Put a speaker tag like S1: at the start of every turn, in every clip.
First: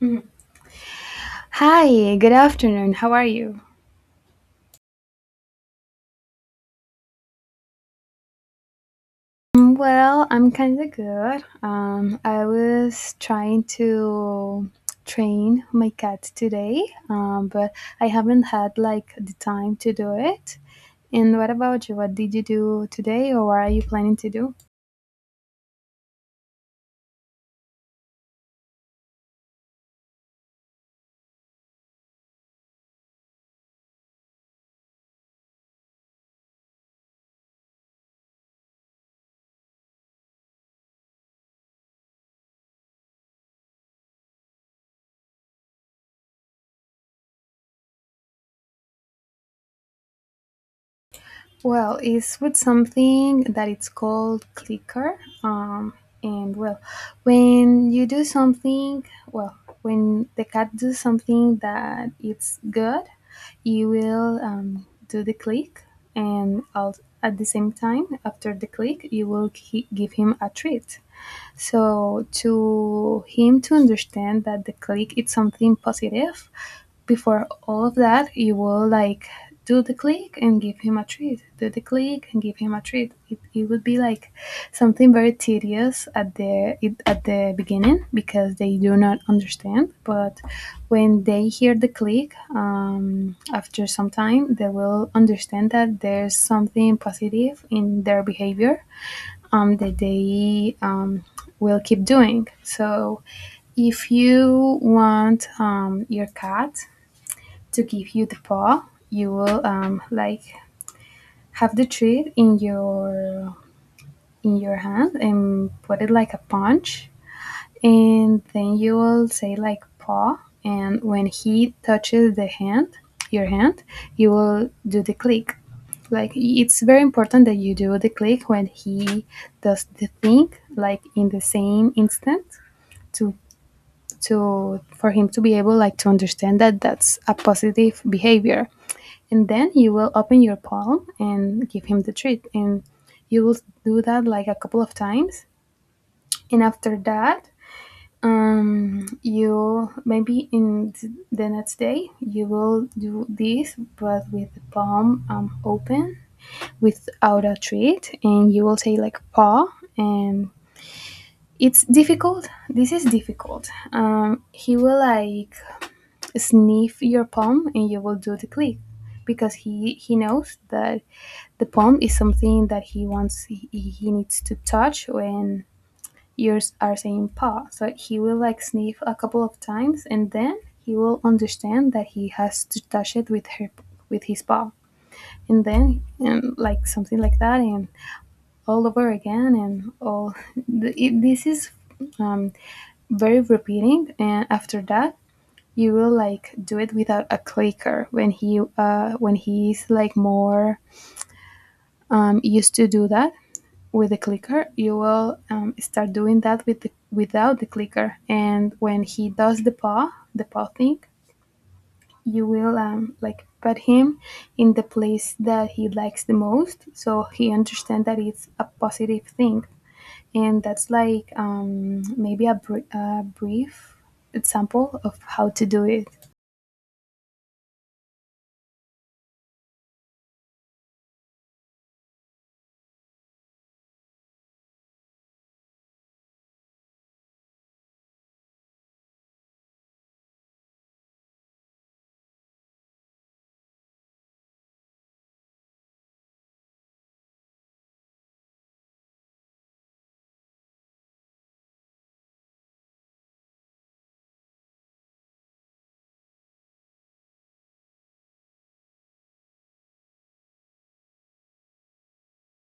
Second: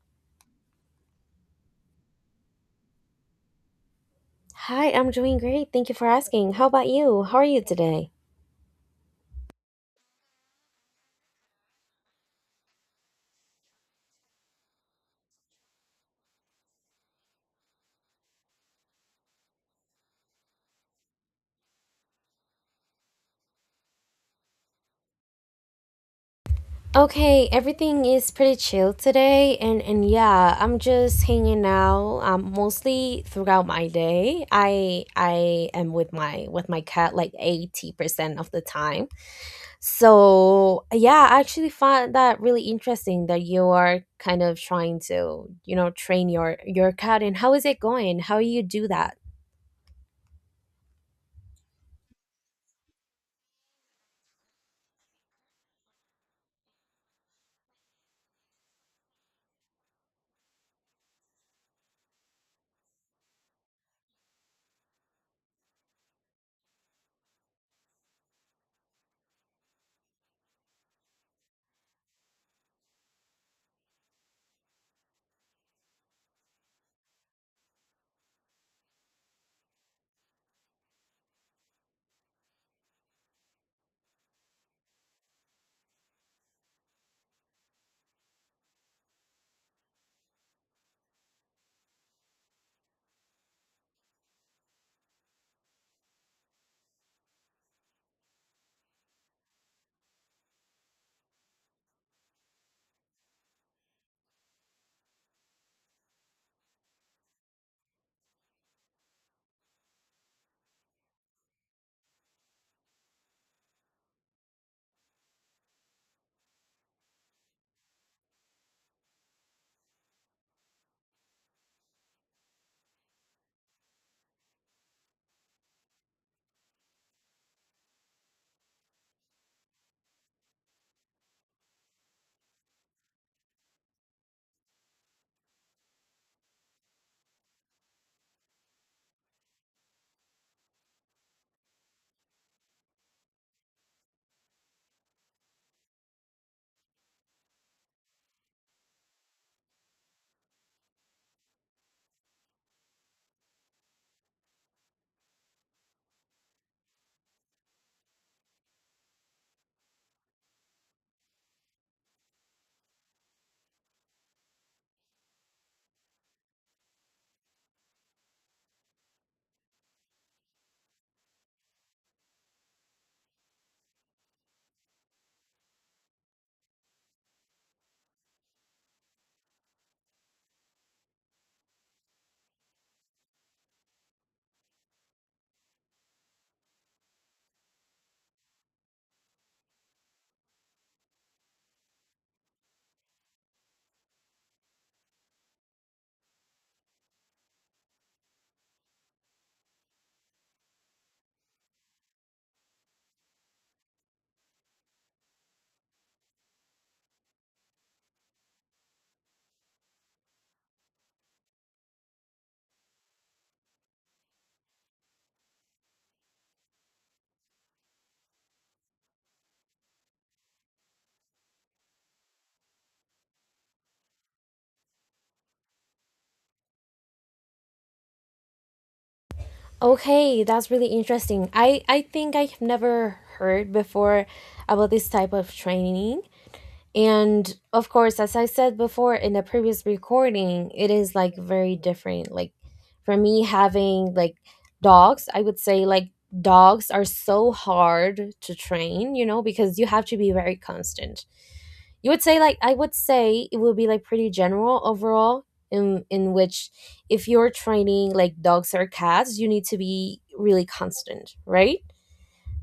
S1: Mhm. Hi, good afternoon. How are you?
S2: Hi, I'm doing great. Thank you for asking. How about you? How are you today?
S1: Well, I'm kind of good. I was trying to train my cat today, but I haven't had like the time to do it. And what about you? What did you do today, or what are you planning to do?
S2: Okay, everything is pretty chill today, and yeah, I'm just hanging out mostly throughout my day. I am with my cat like 80% of the time. So, yeah, I actually find that really interesting that you are kind of trying to, train your cat. And how is it going? How you do that?
S1: Well, it's with something that it's called clicker. And well, when you do something, well, when the cat does something that it's good, you will do the click, and at the same time, after the click, you will give him a treat. So to him to understand that the click it's something positive, before all of that, you will like do the click and give him a treat. Do the click and give him a treat. It would be like something very tedious at at the beginning because they do not understand. But when they hear the click, after some time, they will understand that there's something positive in their behavior that they will keep doing. So if you want your cat to give you the paw, you will like have the treat in your hand and put it like a punch, and then you will say like paw, and when he touches the hand, your hand, you will do the click. Like it's very important that you do the click when he does the thing like in the same instant to for him to be able like to understand that that's a positive behavior, and then you will open your palm and give him the treat, and you will do that like a couple of times. And after that, you maybe in the next day you will do this but with the palm open without a treat and you will say like paw, and it's difficult this is difficult. He will like sniff your palm and you will do the click because he knows that the palm is something that he wants. He needs to touch when yours are saying paw, so he will like sniff a couple of times, and then he will understand that he has to touch it with her with his paw. And then and like something like that, and all over again and all this is um, very repeating. And after that you will like do it without a clicker when he when he's like more used to do that with the clicker. You will start doing that with without the clicker, and when he does the paw thing, you will like pet him in the place that he likes the most so he understands that it's a positive thing. And that's like maybe a, a brief example of how to do it.
S2: Okay, that's really interesting. I think I have never heard before about this type of training. And of course, as I said before in the previous recording, it is like very different. Like for me, having like dogs, I would say like dogs are so hard to train, because you have to be very constant. You would say, like, I would say it would be like pretty general overall in which if you're training like dogs or cats, you need to be really constant, right?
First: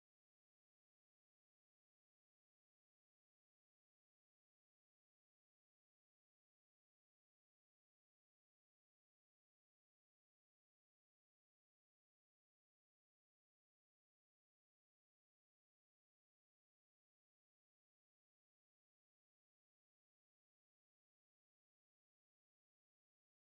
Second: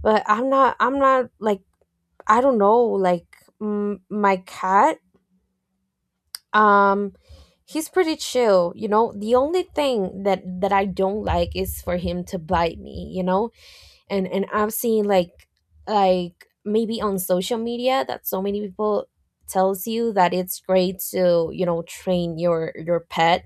S2: But I'm not like, I don't know, like, my cat, um he's pretty chill. You know, the only thing that I don't like is for him to bite me. And I've seen, like, maybe on social media that so many people tells you that it's great to, train your pet,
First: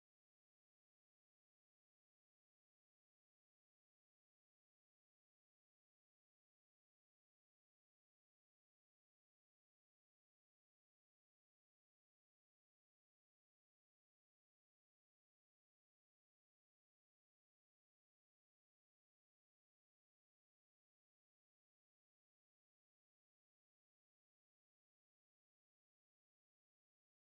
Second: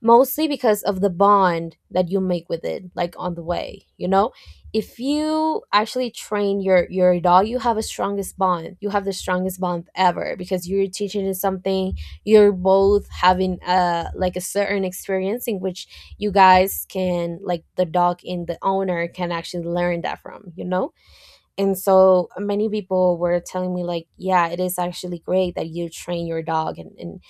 S2: mostly because of the bond that you make with it, like, on the way. If you actually train your dog, you have the strongest bond ever, because you're teaching it something. You're both having a certain experience in which you guys can, like, the dog and the owner can actually learn that from. And so, many people were telling me, like, yeah, it is actually great that you train your dog. and and,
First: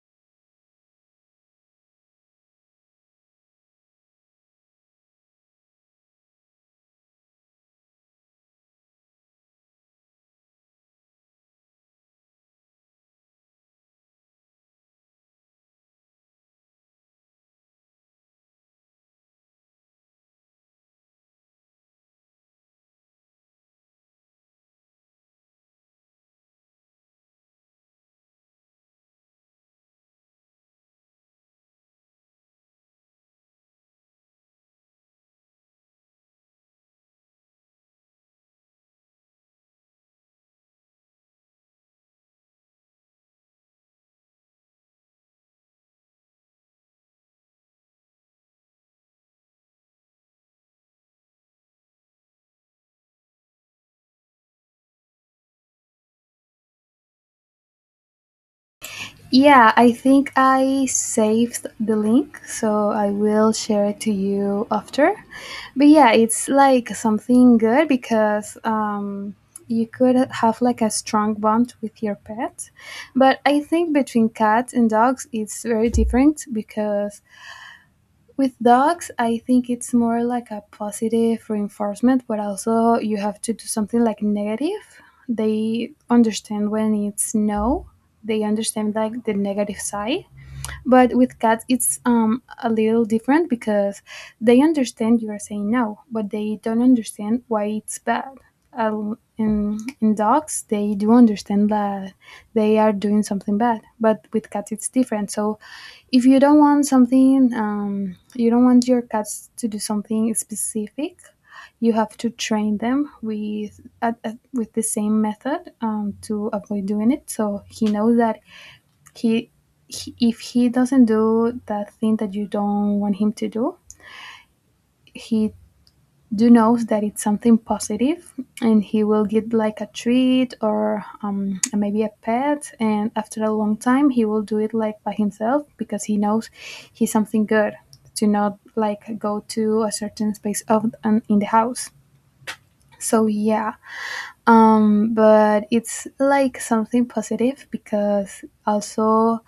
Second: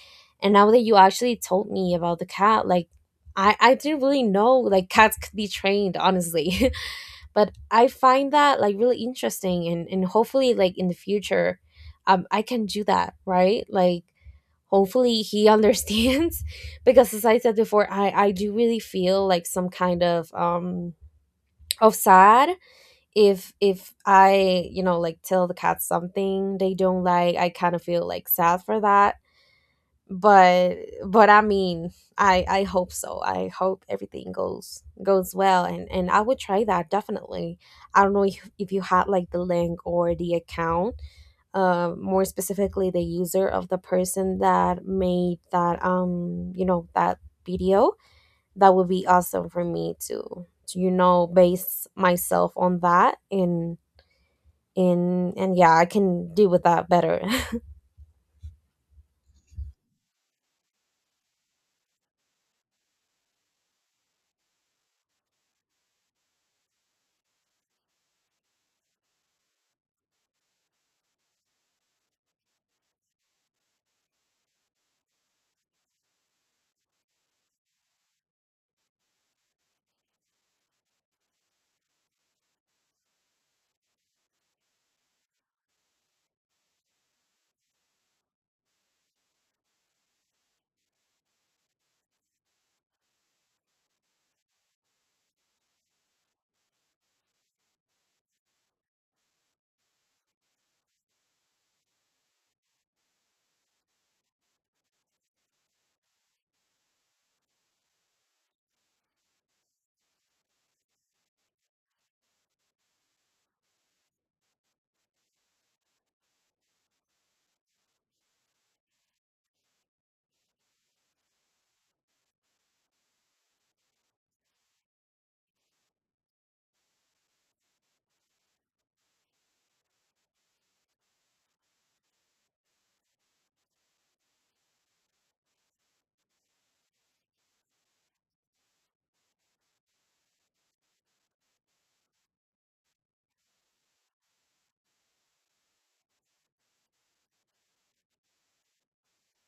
S2: and now that you actually told me about the cat, like, I didn't really know, like, cats could be trained, honestly. But I find that, like, really interesting, and hopefully, like, in the future, I can do that, right? Like, hopefully he understands, because as I said before, I do really feel, like, some kind of sad. If I, like, tell the cat something they don't like, I kind of feel, like, sad for that. But I mean, I hope so. I hope everything goes well, and I would try that, definitely. I don't know if you had, like, the link or the account, more specifically the user of the person that made that video. That would be awesome for me to base myself on that, and yeah, I can deal with that better.
S1: Yeah, I think I saved the link, so I will share it to you after. But yeah, it's like something good because you could have like a strong bond with your pet. But I think between cats and dogs, it's very different because with dogs, I think it's more like a positive reinforcement, but also you have to do something like negative. They understand when it's no, they understand like the negative side. But with cats, it's a little different because they understand you are saying no, but they don't understand why it's bad. In dogs, they do understand that they are doing something bad, but with cats, it's different. So if you don't want something, you don't want your cats to do something specific, you have to train them with with the same method to avoid doing it. So he knows that he, he, if he doesn't do that thing that you don't want him to do, he do knows that it's something positive, and he will get like a treat or maybe a pet. And after a long time he will do it like by himself because he knows he's something good, to not like go to a certain space of in the house. So yeah, but it's like something positive because also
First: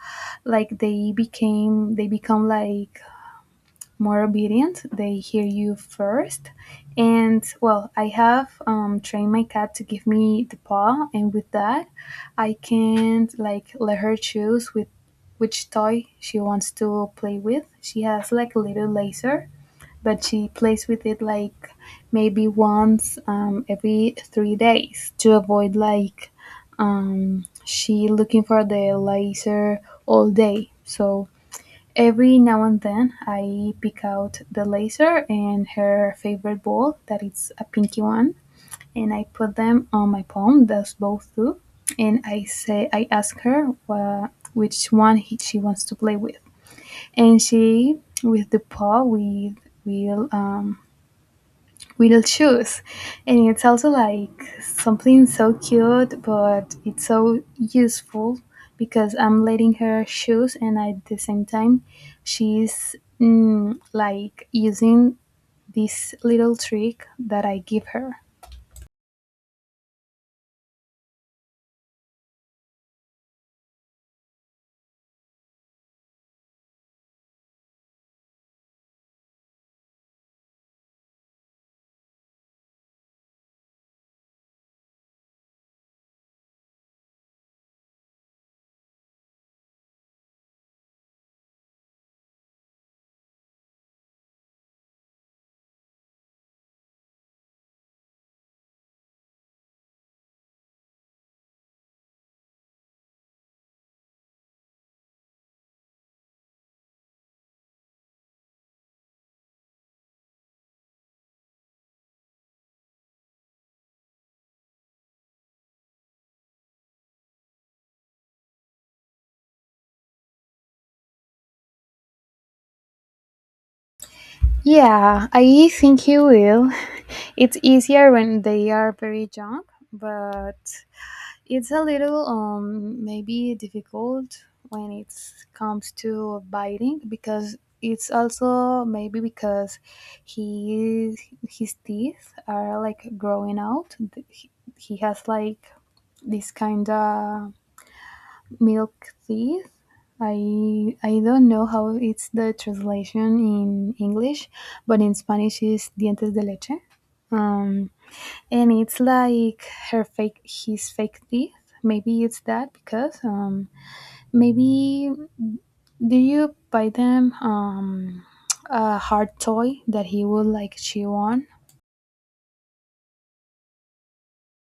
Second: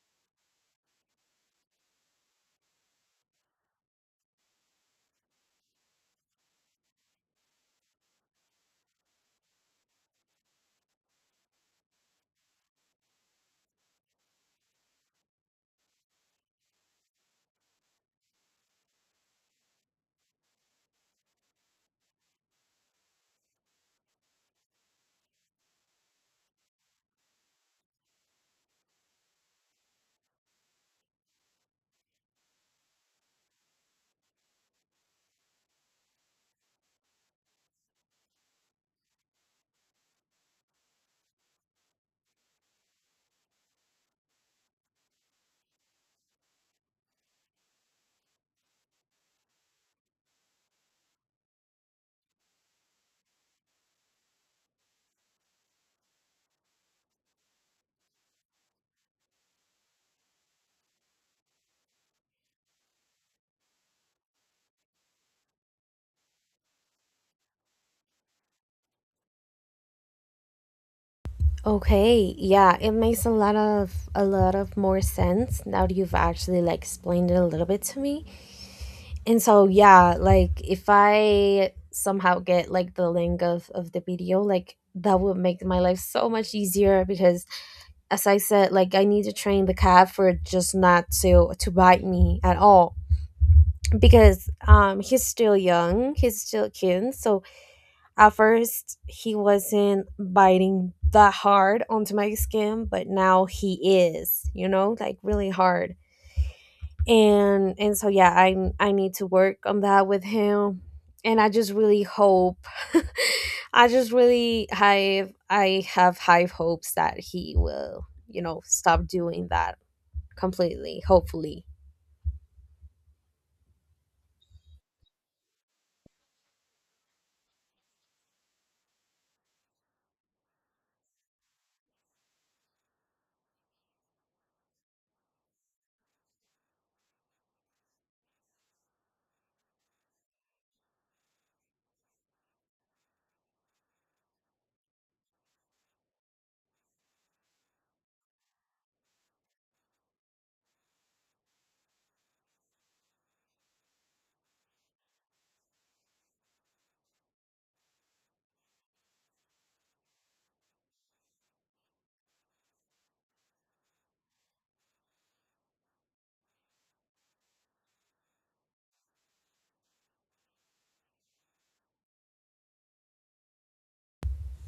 S1: like they become like more obedient, they hear you first. And well, I have trained my cat to give me the paw, and with that I can like let her choose with which toy she wants to play with. She has like a little laser, but she plays with it like maybe once every 3 days to avoid like she looking for the laser all day. So every now and then I pick out the laser and her favorite ball that it's a pinky one, and I put them on my palm. That's both do, and I say I ask her which one she wants to play with, and she with the paw we will um, will choose. And it's also like something so cute, but it's so useful because I'm letting her choose, and at the same time, she's like using this little trick that I give her.
S2: Okay, yeah, it makes a lot of more sense now that you've actually, like, explained it a little bit to me. And so, yeah, like, if I somehow get, like, the link of the video, like, that would make my life so much easier, because, as I said, like, I need to train the cat for just not to bite me at all. Because he's still young, he's still cute, so at first, he wasn't biting that hard onto my skin, but now he is, like, really hard. And so, yeah, I need to work on that with him. And I just really hope I just really have I have high hopes that he will, stop doing that completely, hopefully.
S1: Yeah, I think you will. It's easier when they are very young, but it's a little maybe difficult when it comes to biting because it's also maybe because he his teeth are like growing out. He, he has like this kind of milk teeth. I don't know how it's the translation in English, but in Spanish is dientes de leche. Um, and it's like her fake his fake teeth. Maybe it's that because maybe do you buy them a hard toy that he would like chew on?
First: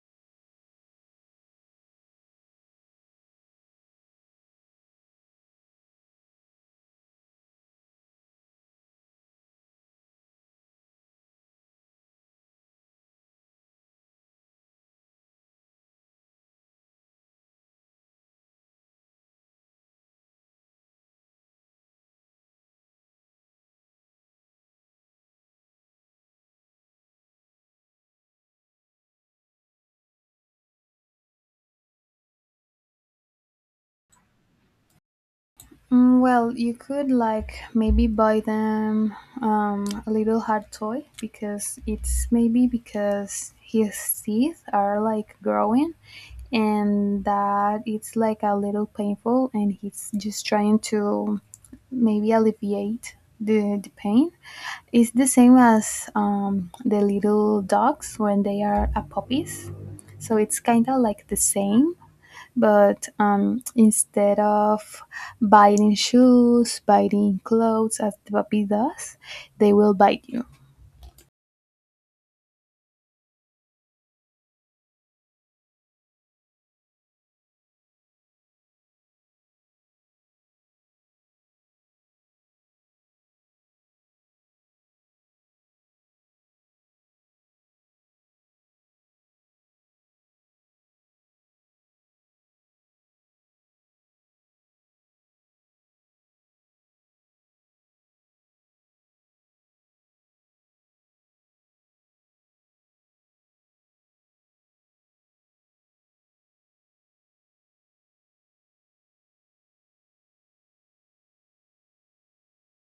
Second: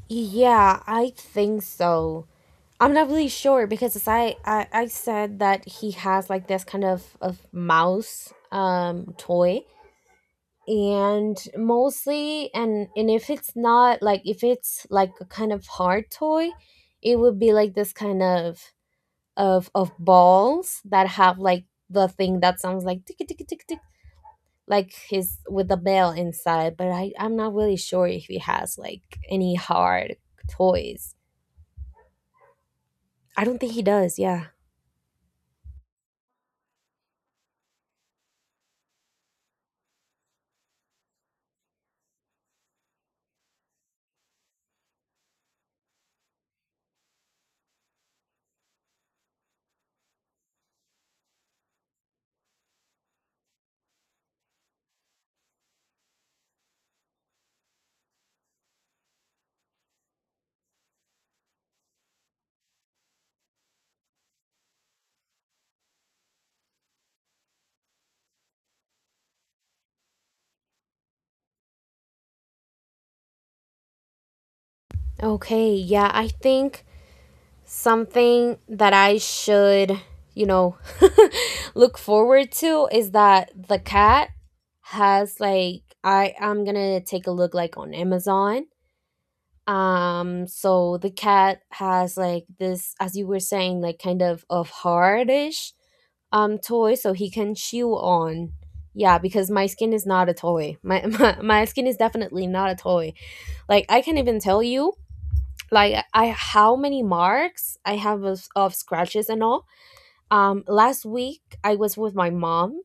S2: Yeah, I think so. I'm not really sure because, as I said, that he has, like, this kind of mouse toy, and mostly, and if it's like a kind of hard toy. It would be like this kind of balls that have, like, the thing that sounds like tick, tick, tick, tick, like his, with the bell inside, but I'm not really sure if he has, like, any hard toys. I don't think he does, yeah.
S1: Well, you could like maybe buy them a little hard toy because it's maybe because his teeth are like growing, and that it's like a little painful and he's just trying to maybe alleviate the pain. It's the same as the little dogs when they are a puppies. So it's kind of like the same, but instead of biting shoes, biting clothes as the puppy does, they will bite you.
S2: Okay, yeah, I think something that I should, you know, look forward to is that the cat has, like... I'm gonna take a look, like, on Amazon. So the cat has, like, this, as you were saying, like, kind of hardish toy, so he can chew on. Yeah, because my skin is not a toy. My skin is definitely not a toy. Like, I can even tell you, like, I how many marks I have of scratches and all. Last week I was with my mom,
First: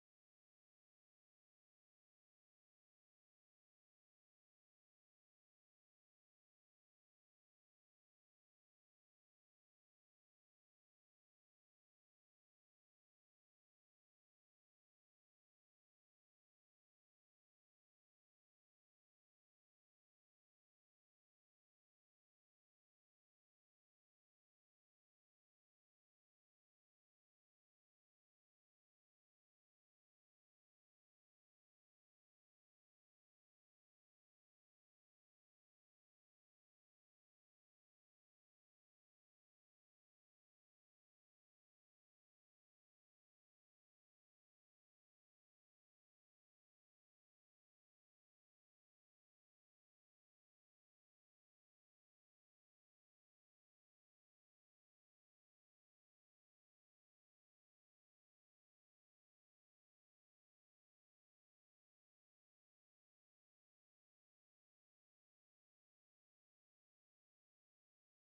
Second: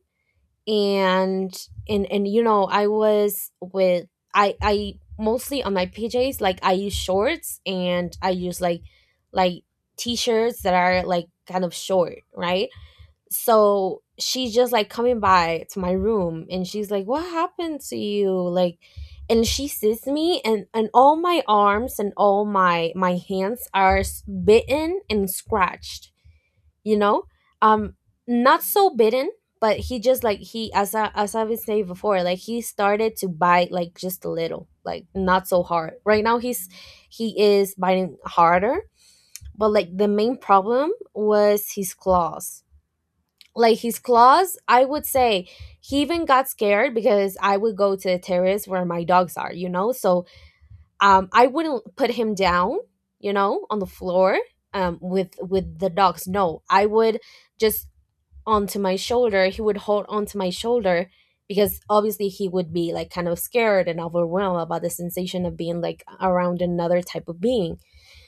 S2: and I was with I mostly on my pjs, like, I use shorts and I use, like, like t-shirts that are, like, kind of short, right? So she's just, like, coming by to my room, and she's like, what happened to you, like, and she sees me, and all my arms and all my hands are bitten and scratched you know um Not so bitten, but he just, like he as I was saying before, like, he started to bite, like, just a little, like, not so hard. Right now, he is biting harder. But, like, the main problem was his claws, like, his claws, I would say. He even got scared because I would go to the terrace where my dogs are, so, I wouldn't put him down, on the floor, with the dogs. No, I would just, onto my shoulder, he would hold onto my shoulder, because obviously he would be like kind of scared and overwhelmed about the sensation of being, like, around another type of being.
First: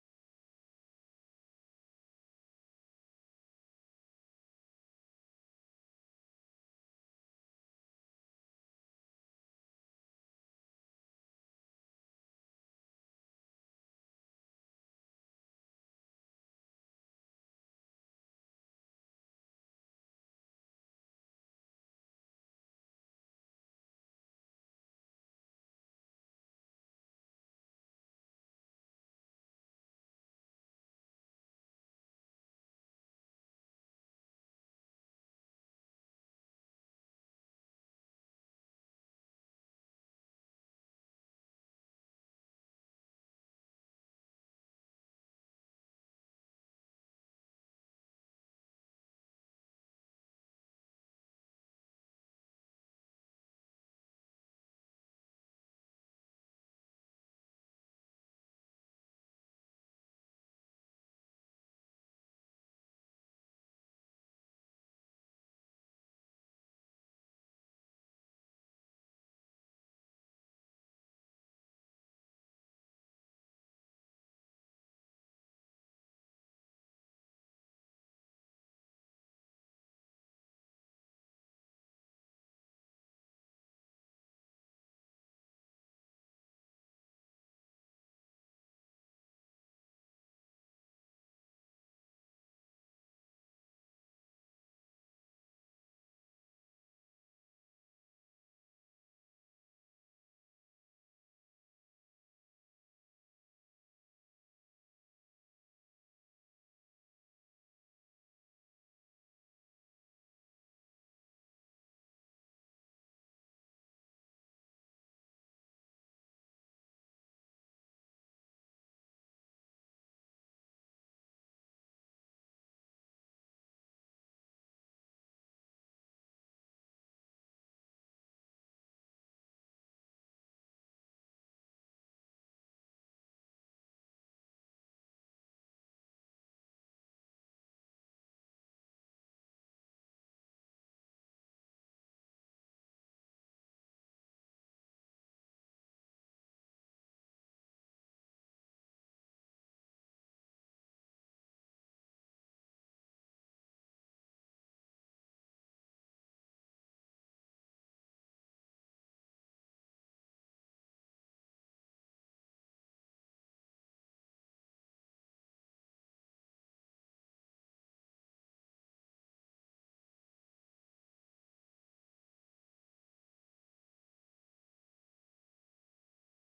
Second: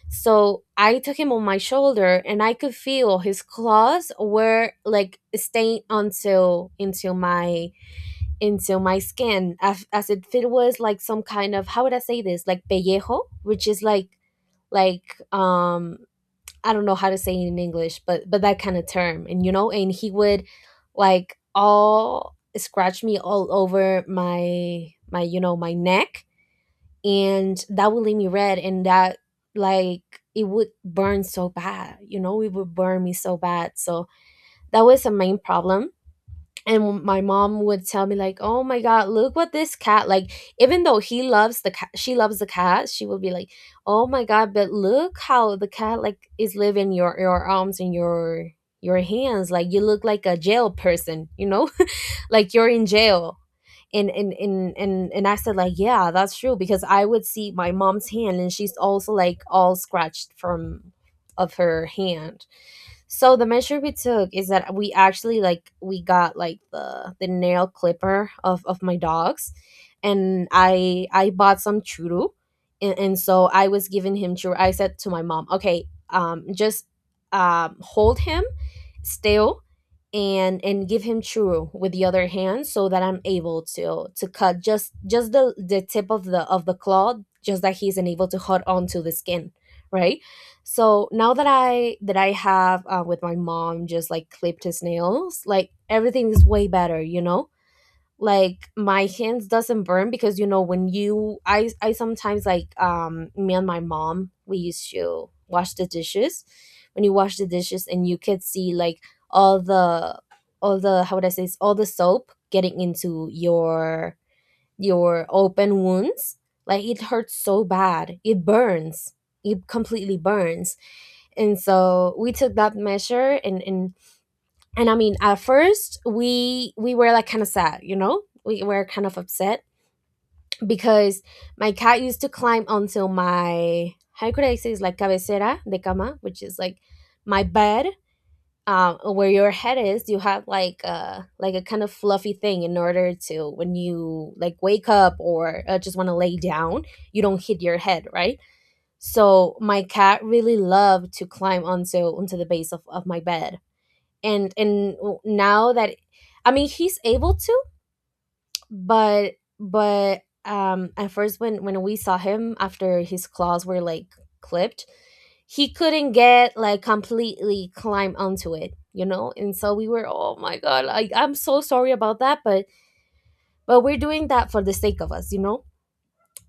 S2: So I took him on my shoulder and I could feel his claws were, like, staying until into my skin, as if it was like some kind of, how would I say this, like pellejo, which is, like, like um I don't know how to say it in English, but that kind of term. And, and he would, like, all scratch me all over my my you know my neck, and that would leave me red. And that, like, it would burn so bad, it would burn me so bad. So that was a main problem. And my mom would tell me, like, oh my god, look what this cat, like, even though he loves the cat she loves the cat, she would be like, oh my god, but look how the cat, like, is living your arms and your hands. Like, you look like a jail person, you know. Like, you're in jail. And I said, like, yeah, that's true, because I would see my mom's hand, and she's also, like, all scratched from of her hand. So the measure we took is that we actually, like, we got, like, the nail clipper of my dogs, and I bought some churu, and so I was giving him churu. I said to my mom, "Okay, just, hold him still, and give him churro with the other hand, so that I'm able to cut just the tip of the claw, just that he's unable to hold onto the skin, right?" So now that I have, with my mom, just, like, clipped his nails, like, everything is way better. Like, my hands doesn't burn, because, when you I sometimes, like, me and my mom, we used to wash the dishes. When you wash the dishes and you could see, like, all the all the how would I say this, all the soap getting into your open wounds, like, it hurts so bad, it burns, it completely burns. And so we took that measure, and I mean, at first we were, like, kind of sad, we were kind of upset, because my cat used to climb onto my, how could I say, it's like cabecera de cama, which is, like, my bed, where your head is. You have like a kind of fluffy thing in order to, when you, like, wake up or, just want to lay down, you don't hit your head, right? So my cat really loved to climb onto the base of my bed. And now that, I mean, he's able to, but but at first, when we saw him after his claws were, like, clipped, he couldn't get, like, completely climb onto it. And so we were, oh my god, I'm so sorry about that, but we're doing that for the sake of us,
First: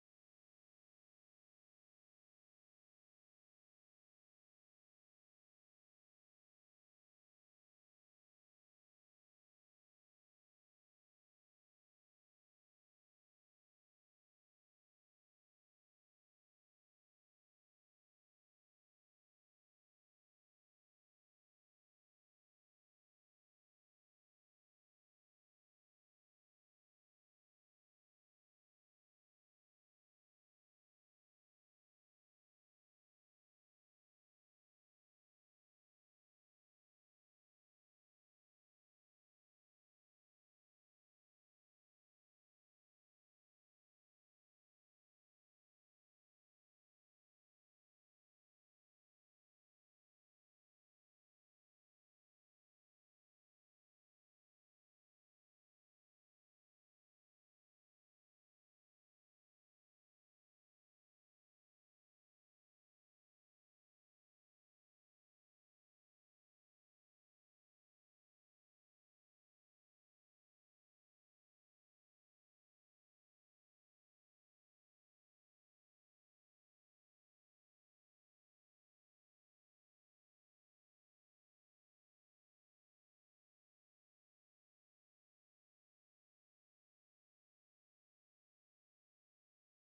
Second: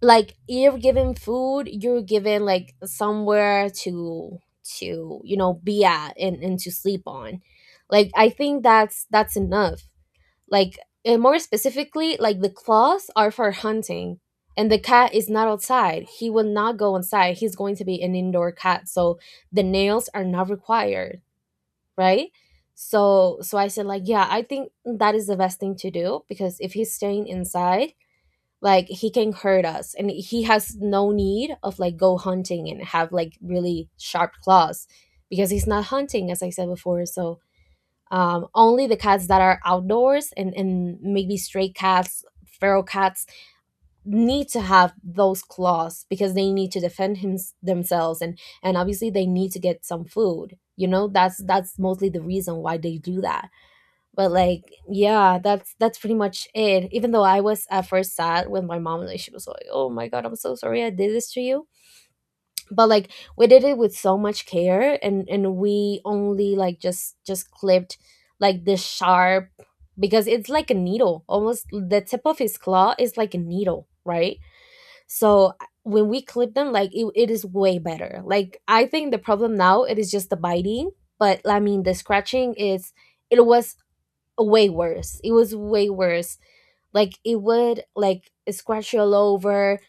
S2: like You're given food. You're given like somewhere to be at, and to sleep on. Like, I think that's enough. Like, and more specifically, like the claws are for hunting. And the cat is not outside. He will not go inside. He's going to be an indoor cat, so the nails are not required, right? So I said like, yeah, I think that is the best thing to do, because if he's staying inside, like, he can hurt us. And he has no need of like go hunting and have like really sharp claws, because he's not hunting, as I said before. So, only the cats that are outdoors, and maybe stray cats, feral cats, need to have those claws, because they need to defend themselves. And obviously they need to get some food, you know. That's mostly the reason why they do that. But like, yeah, that's pretty much it. Even though I was at first sad with my mom, like, she was like, oh my God, I'm so sorry I did this to you. But like, we did it with so much care. And we only like just clipped like the sharp, because it's like a needle almost. The tip of his claw is like a needle, right? So when we clip them, like it is way better. Like, I think the problem now, it is just the biting. But I mean, the scratching is it was way worse. It was way worse. Like, it would like scratch you all over.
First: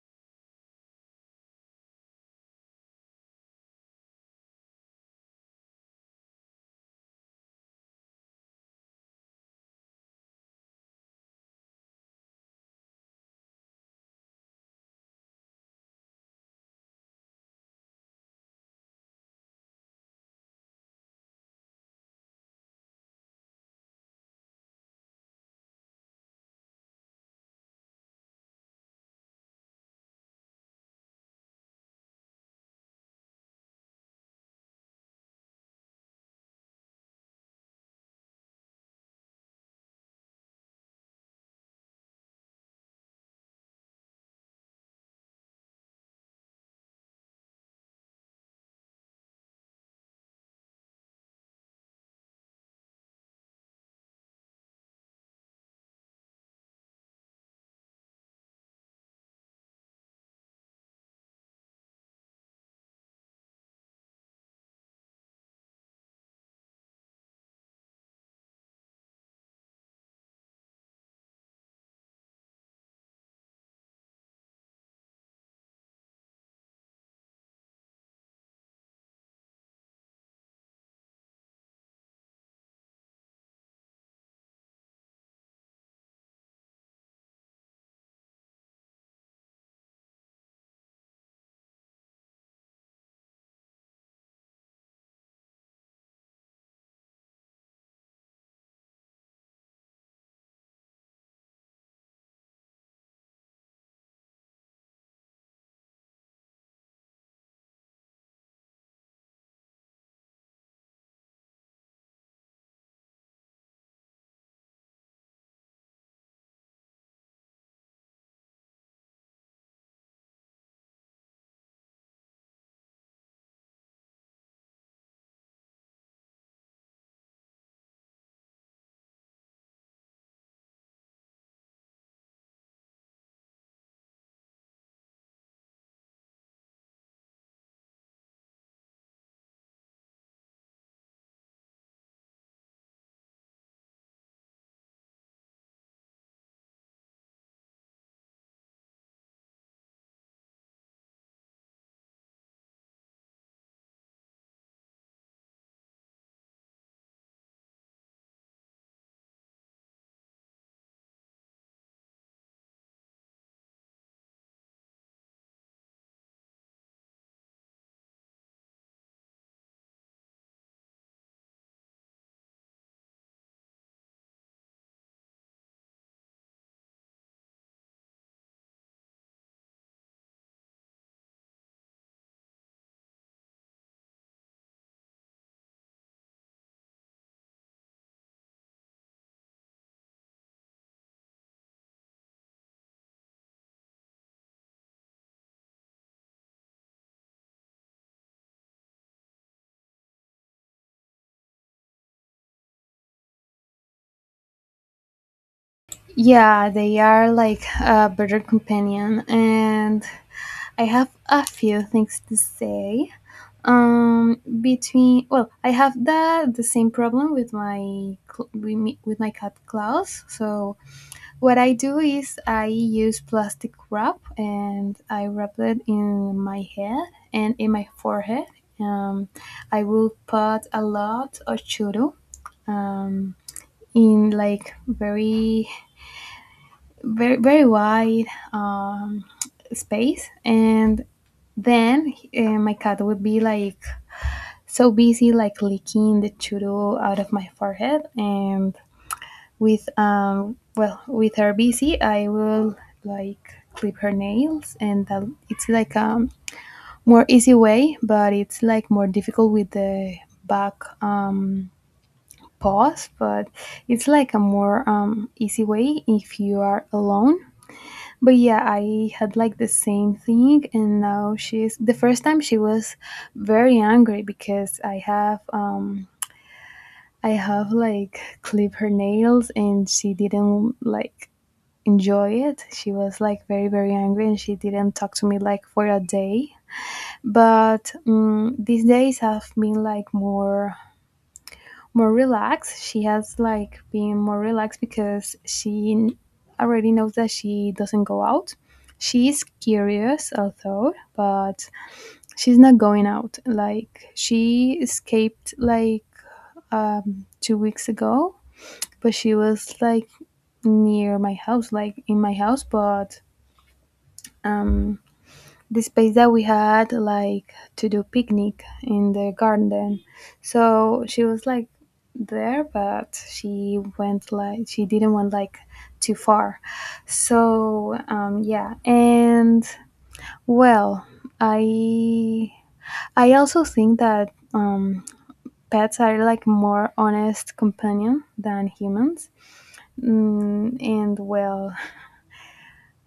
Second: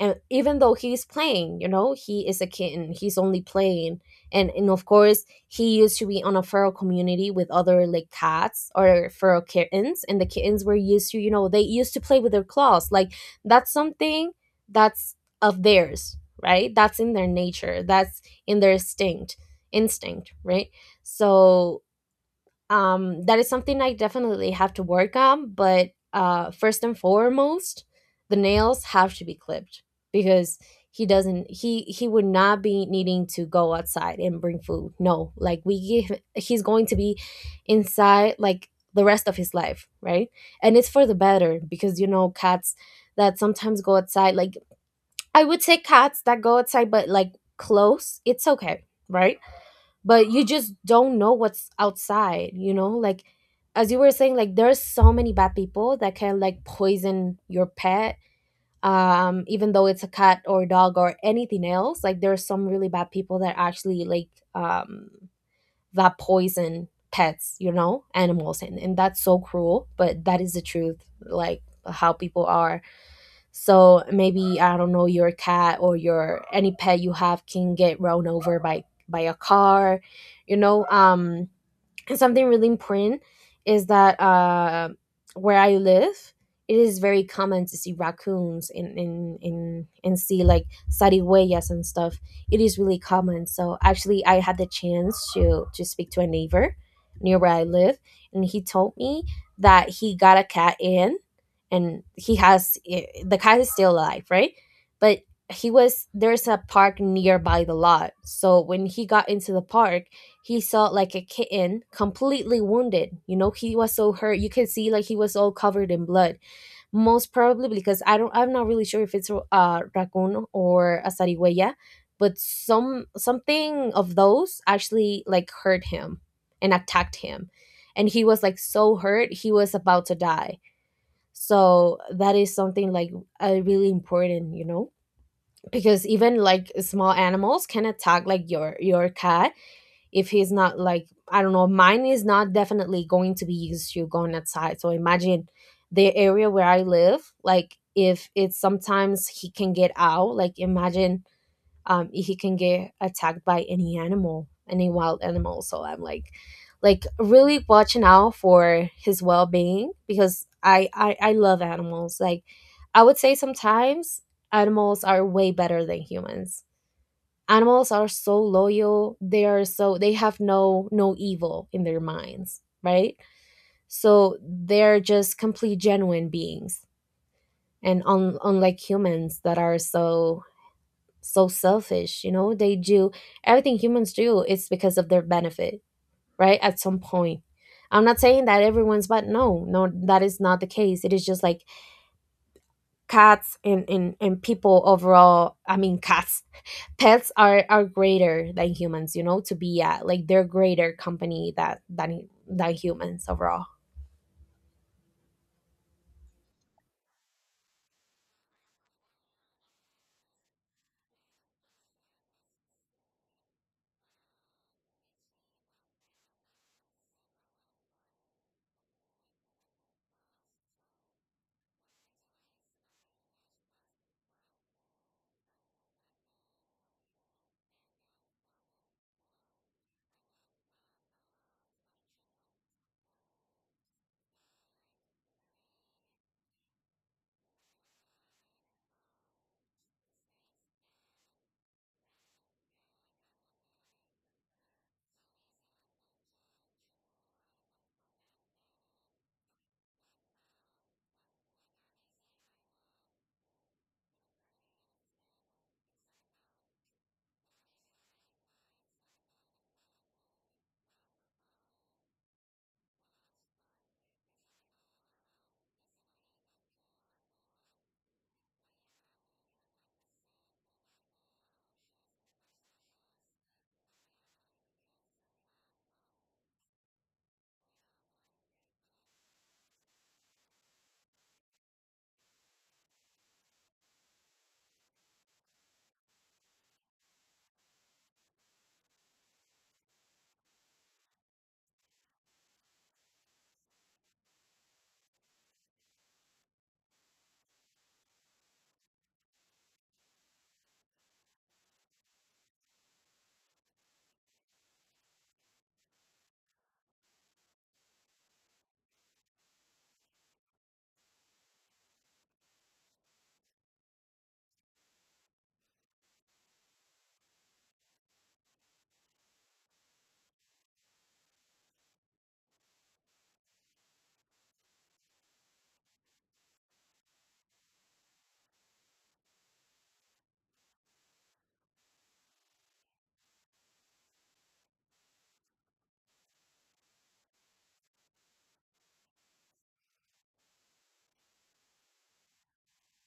S2: And even though he's playing, you know, he is a kitten. He's only playing. And of course, he used to be on a feral community with other like cats or feral kittens. And the kittens were used to, they used to play with their claws. Like, that's something, that's of theirs, right? That's in their nature. That's in their instinct, right? So, that is something I definitely have to work on. But first and foremost, the nails have to be clipped, because he doesn't. He would not be needing to go outside and bring food. No, like, we give. He's going to be inside like the rest of his life, right? And it's for the better, because you know cats that sometimes go outside. Like, I would say cats that go outside, but like close, it's okay, right? But you just don't know what's outside, you know, like as you were saying, like there's so many bad people that can like poison your pet. Even though it's a cat or a dog or anything else, like there's some really bad people that actually like, um that poison pets, you know, animals. And that's so cruel. But that is the truth, like how people are. So maybe, I don't know, your cat or your any pet you have can get run over by a car, you know. And something really important is that, where I live, it is very common to see raccoons in and see like sarigüeyas and stuff. It is really common. So actually, I had the chance to speak to a neighbor near where I live, and he told me that he got a cat in, and he has, the cat is still alive, right? But he was there's a park nearby the lot. So when he got into the park, he saw like a kitten completely wounded. You know, he was so hurt. You can see like he was all covered in blood. Most probably because I'm not really sure if it's a raccoon or a zarigüeya, but something of those actually like hurt him and attacked him. And he was like so hurt, he was about to die. So that is something like, really important, you know? Because even like small animals can attack like your cat, if he's not like, I don't know, mine is not definitely going to be used to going outside. So imagine the area where I live, like, if it's sometimes he can get out, like, imagine, if he can get attacked by any animal, any wild animal. So I'm like, really watching out for his well-being, because I love animals. Like, I would say sometimes animals are way better than humans. Animals are so loyal. They are so They have no evil in their minds, right? So they're just complete genuine beings. And unlike humans that are so selfish, you know. They do Everything humans do is because of their benefit, right? At some point, I'm not saying that everyone's, but no, no, that is not the case. It is just like cats and people overall. I mean, cats, pets are greater than humans, you know, to be at. Like, they're greater company that than humans overall.
S1: Yeah, they are like a better companion, and I have a few things to say. Between well, I have the same problem with my with with my cat Klaus, so what I do is I use plastic wrap and I wrap it in my head and in my forehead. Um, I will put a lot of churu um, in like very wide um, space, and then my cat would be like so busy like licking the churu out of my forehead. And with well, with her busy, I will like clip her nails, and that it's like more easy way, but it's like more difficult with the back um paws. But it's like a more easy way if you are alone. But yeah, I had like the same thing, and now she's the first time she was very angry because I have like clip her nails and she didn't like enjoy it. She was like very, very angry, and she didn't talk to me like for a day. But these days have been like more relaxed. She has like been more relaxed because already knows that she doesn't go out. She is curious, although, but she's not going out. Like she escaped like 2 weeks ago, but she was like near my house, like in my house, but um the space that we had like to do picnic in the garden, so she was like there, but she went like she didn't want like too far. So yeah, and well, i I also think that pets are like more honest companion than humans. And well,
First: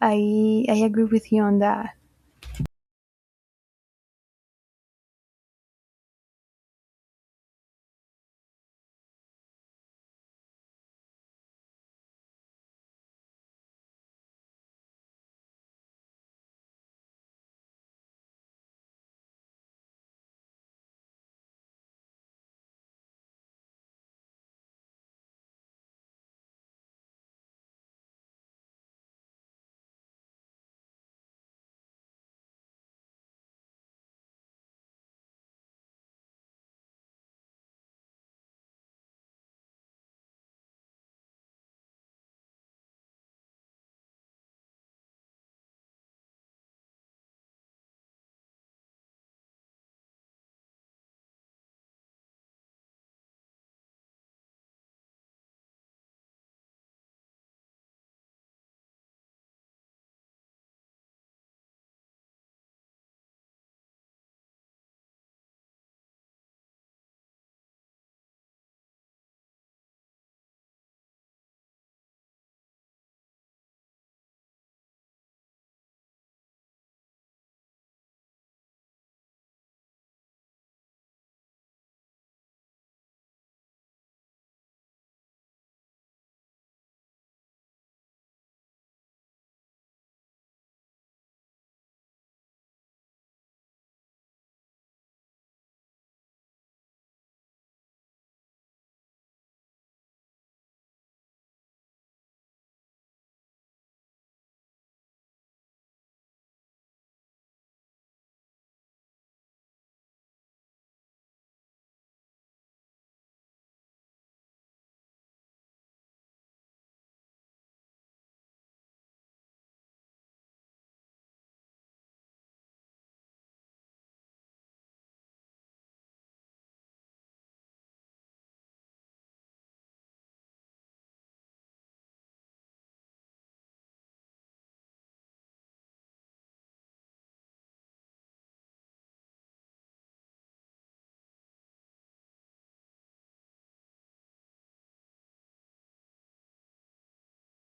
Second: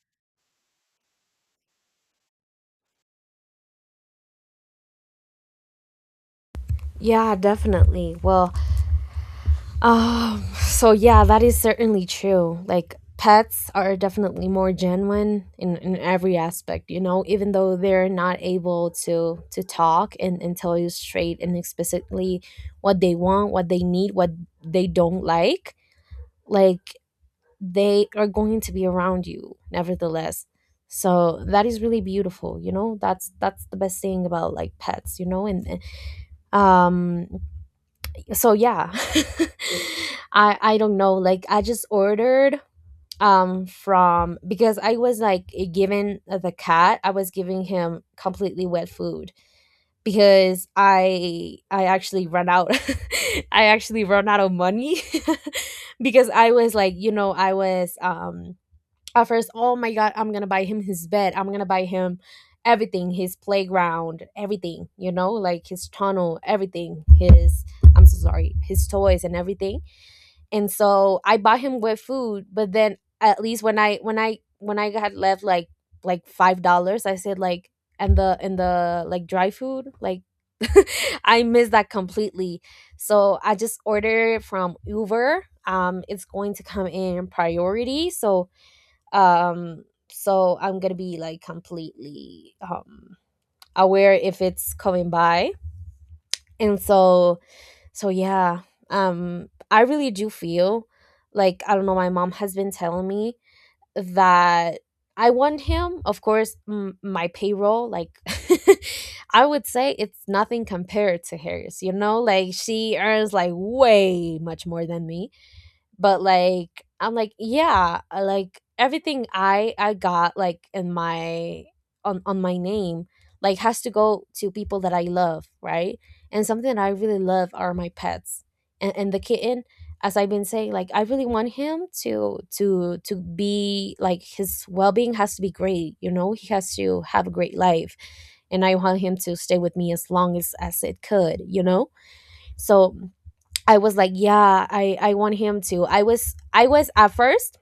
S1: I agree with you on that.
S2: Yeah, definitely. Well, so yeah, that is certainly true. Like, pets are definitely more genuine in every aspect, you know, even though they're not able to talk and tell you straight and explicitly what they want, what they need, what they don't like. Like, they are going to be around you nevertheless. So that is really beautiful, you know. That's the best thing about like pets, you know. And, um so yeah. I don't know. Like, I just ordered, from because I was like, given the cat, I was giving him completely wet food, because I actually ran out. I actually ran out of money. Because I was like, you know, I was, at first, oh my God, I'm gonna buy him his bed. I'm gonna buy him everything, his playground, everything, you know, like his tunnel, everything, his, I'm so sorry, his toys and everything. And so I bought him with food, but then at least when I had left, like, $5, I said like, and the like dry food, like, I missed that completely. So I just ordered from Uber. It's going to come in priority. So, um so I'm gonna be like completely, aware if it's coming by. And so, yeah. I really do feel like, I don't know, my mom has been telling me that I want him, of course. My payroll, like, I would say it's nothing compared to hers, you know, like she earns like way much more than me. But like, I'm like, yeah, I like everything I got, like, in my on my name, like, has to go to people that I love, right? And something I really love are my pets. And the kitten, as I've been saying, like, I really want him to be like, his well-being has to be great, you know. He has to have a great life. And I want him to stay with me as long as it could, you know. So, I was like, yeah, I want him to. I was at first,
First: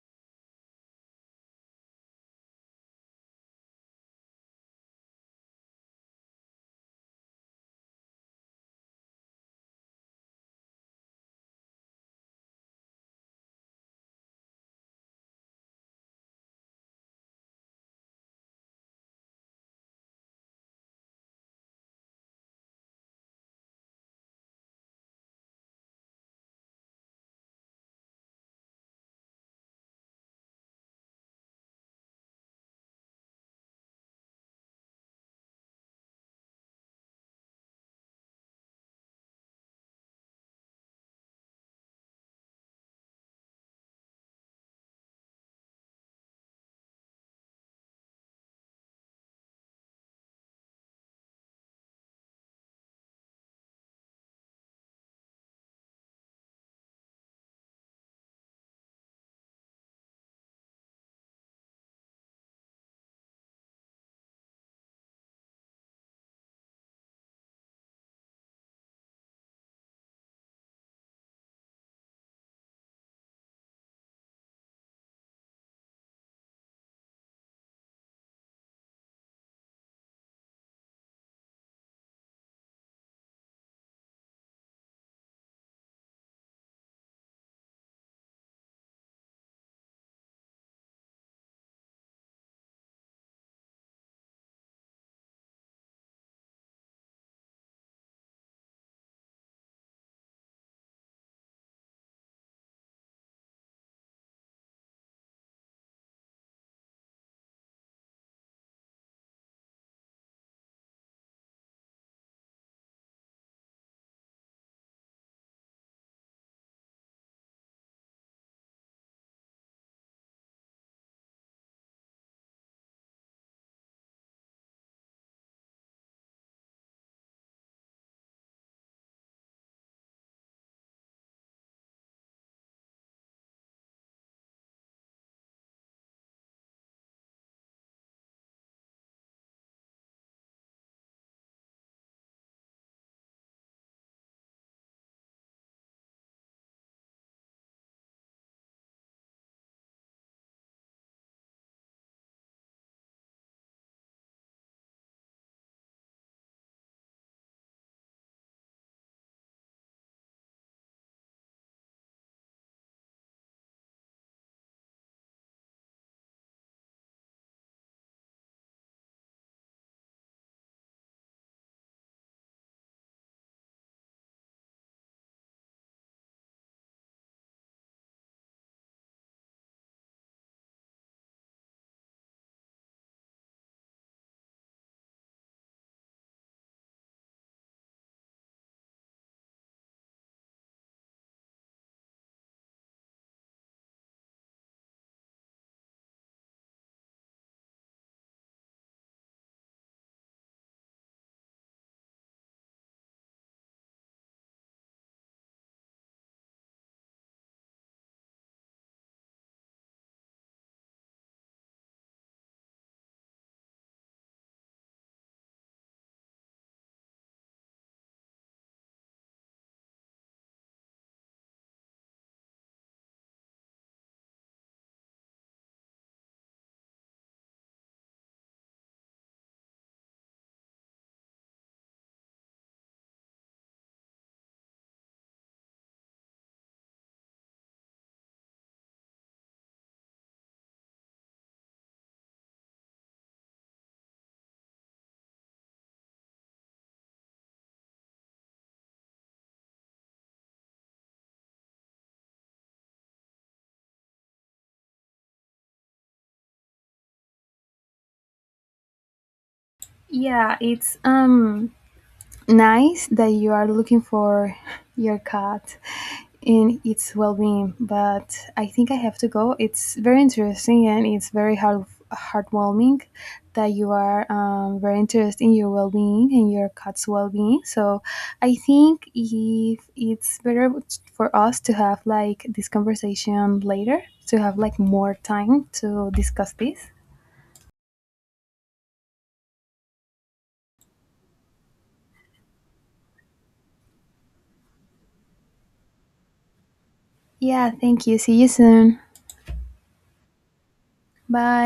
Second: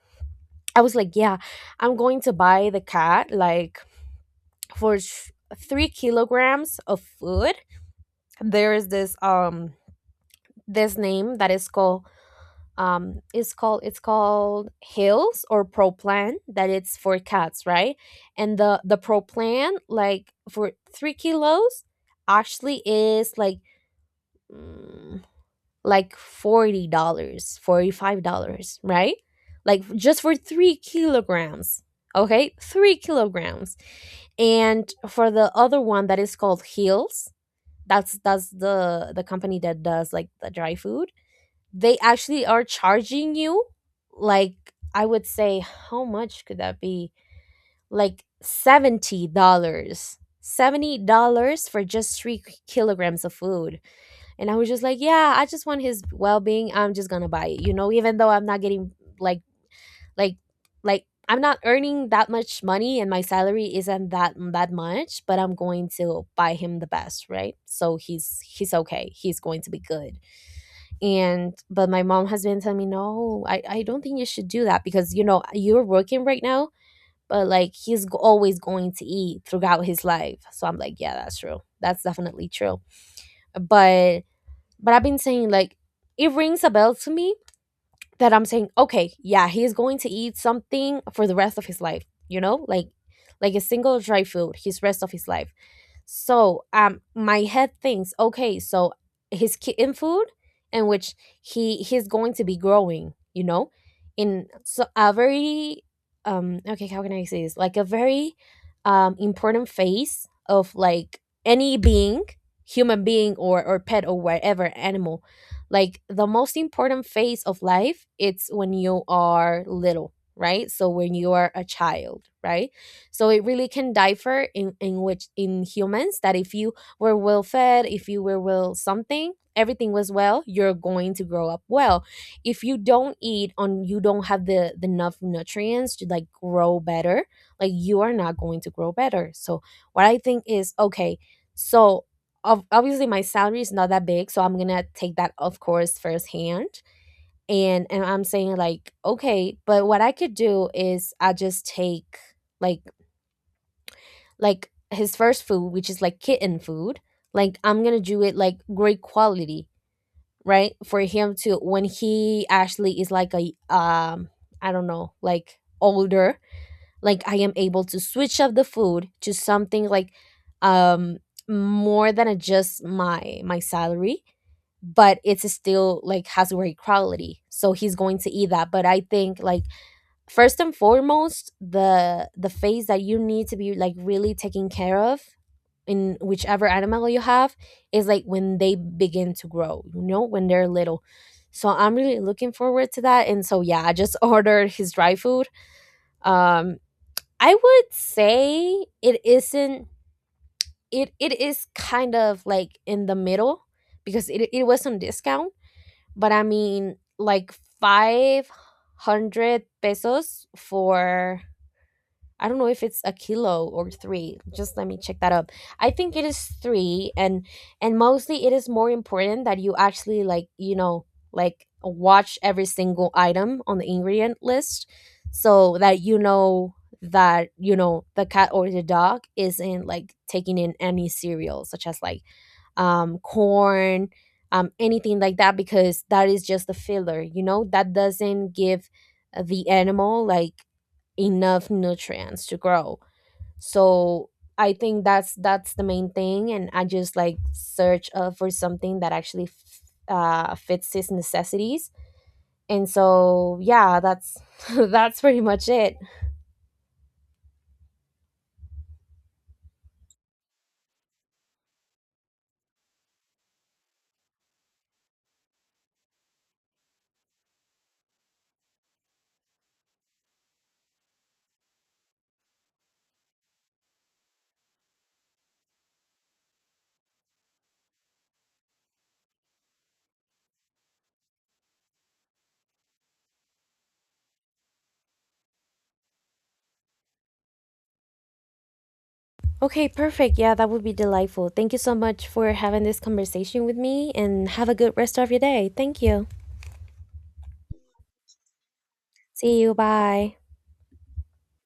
S2: I was like, yeah, I'm going to buy the cat like for 3 kilograms of food. There is this, this name that is called, it's called Hills or Pro Plan that it's for cats, right? And the Pro Plan like for 3 kilos actually is like, mm, like $40, dollars, $45, right? Like, just for 3 kilograms. Okay, 3 kilograms. And for the other one that is called Heels, that's the company that does like the dry food. They actually are charging you, like, I would say, how much could that be? Like $70, dollars, $70 for just 3 kilograms of food. And I was just like, yeah, I just want his well being. I'm just gonna buy it, you know, even though I'm not getting like, like I'm not earning that much money and my salary isn't that much, but I'm going to buy him the best, right? So he's okay. He's going to be good. And but my mom has been telling me, no, I don't think you should do that, because you know you're working right now, but like, he's always going to eat throughout his life. So I'm like, yeah, that's true. That's definitely true. But I've been saying like, it rings a bell to me that I'm saying, okay, yeah, he's going to eat something for the rest of his life, you know? Like, a single dry food his rest of his life. So, my head thinks, okay, so his kitten food, in which he's going to be growing, you know, in so a very, okay, how can I say this? Like a very, important phase of like any being, human being or pet, or whatever animal. Like, the most important phase of life, it's when you are little, right? So when you are a child, right? So it really can differ in which, in humans, that if you were well fed, if you were well something, everything was well, you're going to grow up well. If you don't eat on, you don't have the enough nutrients to like grow better, like, you are not going to grow better. So what I think is, okay, so obviously my salary is not that big, so I'm gonna take that, of course, firsthand. And I'm saying like, okay, but what I could do is I just take like like his first food, which is like kitten food, like, I'm gonna do it like great quality, right? For him to, when he actually is like a, I don't know, like older, like I am able to switch up the food to something like, um more than just my salary, but it's still like has great quality, so he's going to eat that. But I think, like, first and foremost, the phase that you need to be like really taking care of in whichever animal you have, is like when they begin to grow, you know, when they're little. So I'm really looking forward to that. And so yeah, I just ordered his dry food. Um I would say it isn't it is kind of like in the middle, because it was on discount, but I mean like 500 pesos for, I don't know if it's a kilo or three. Just let me check that up. I think it is three. And mostly it is more important that you actually like, you know, like watch every single item on the ingredient list, so that you know the cat or the dog isn't like taking in any cereal such as like, corn, anything like that, because that is just the filler, you know, that doesn't give the animal like enough nutrients to grow. So I think that's the main thing. And I just like search for something that actually fits his necessities. And so yeah, that's that's pretty much it.
S1: Yeah, it's nice that you are looking for your cat and its well-being, but I think I have to go. It's very interesting and it's very heartwarming that you are very interested in your well-being and your cat's well-being. So I think if it's better for us to have like this conversation later, to have like more time to discuss this.
S2: Okay, perfect. Yeah, that would be delightful. Thank you so much for having this conversation with me, and have a good rest of your day. Thank you,
S1: Yeah, thank you. See you soon.
S2: see you, bye.
S1: Bye.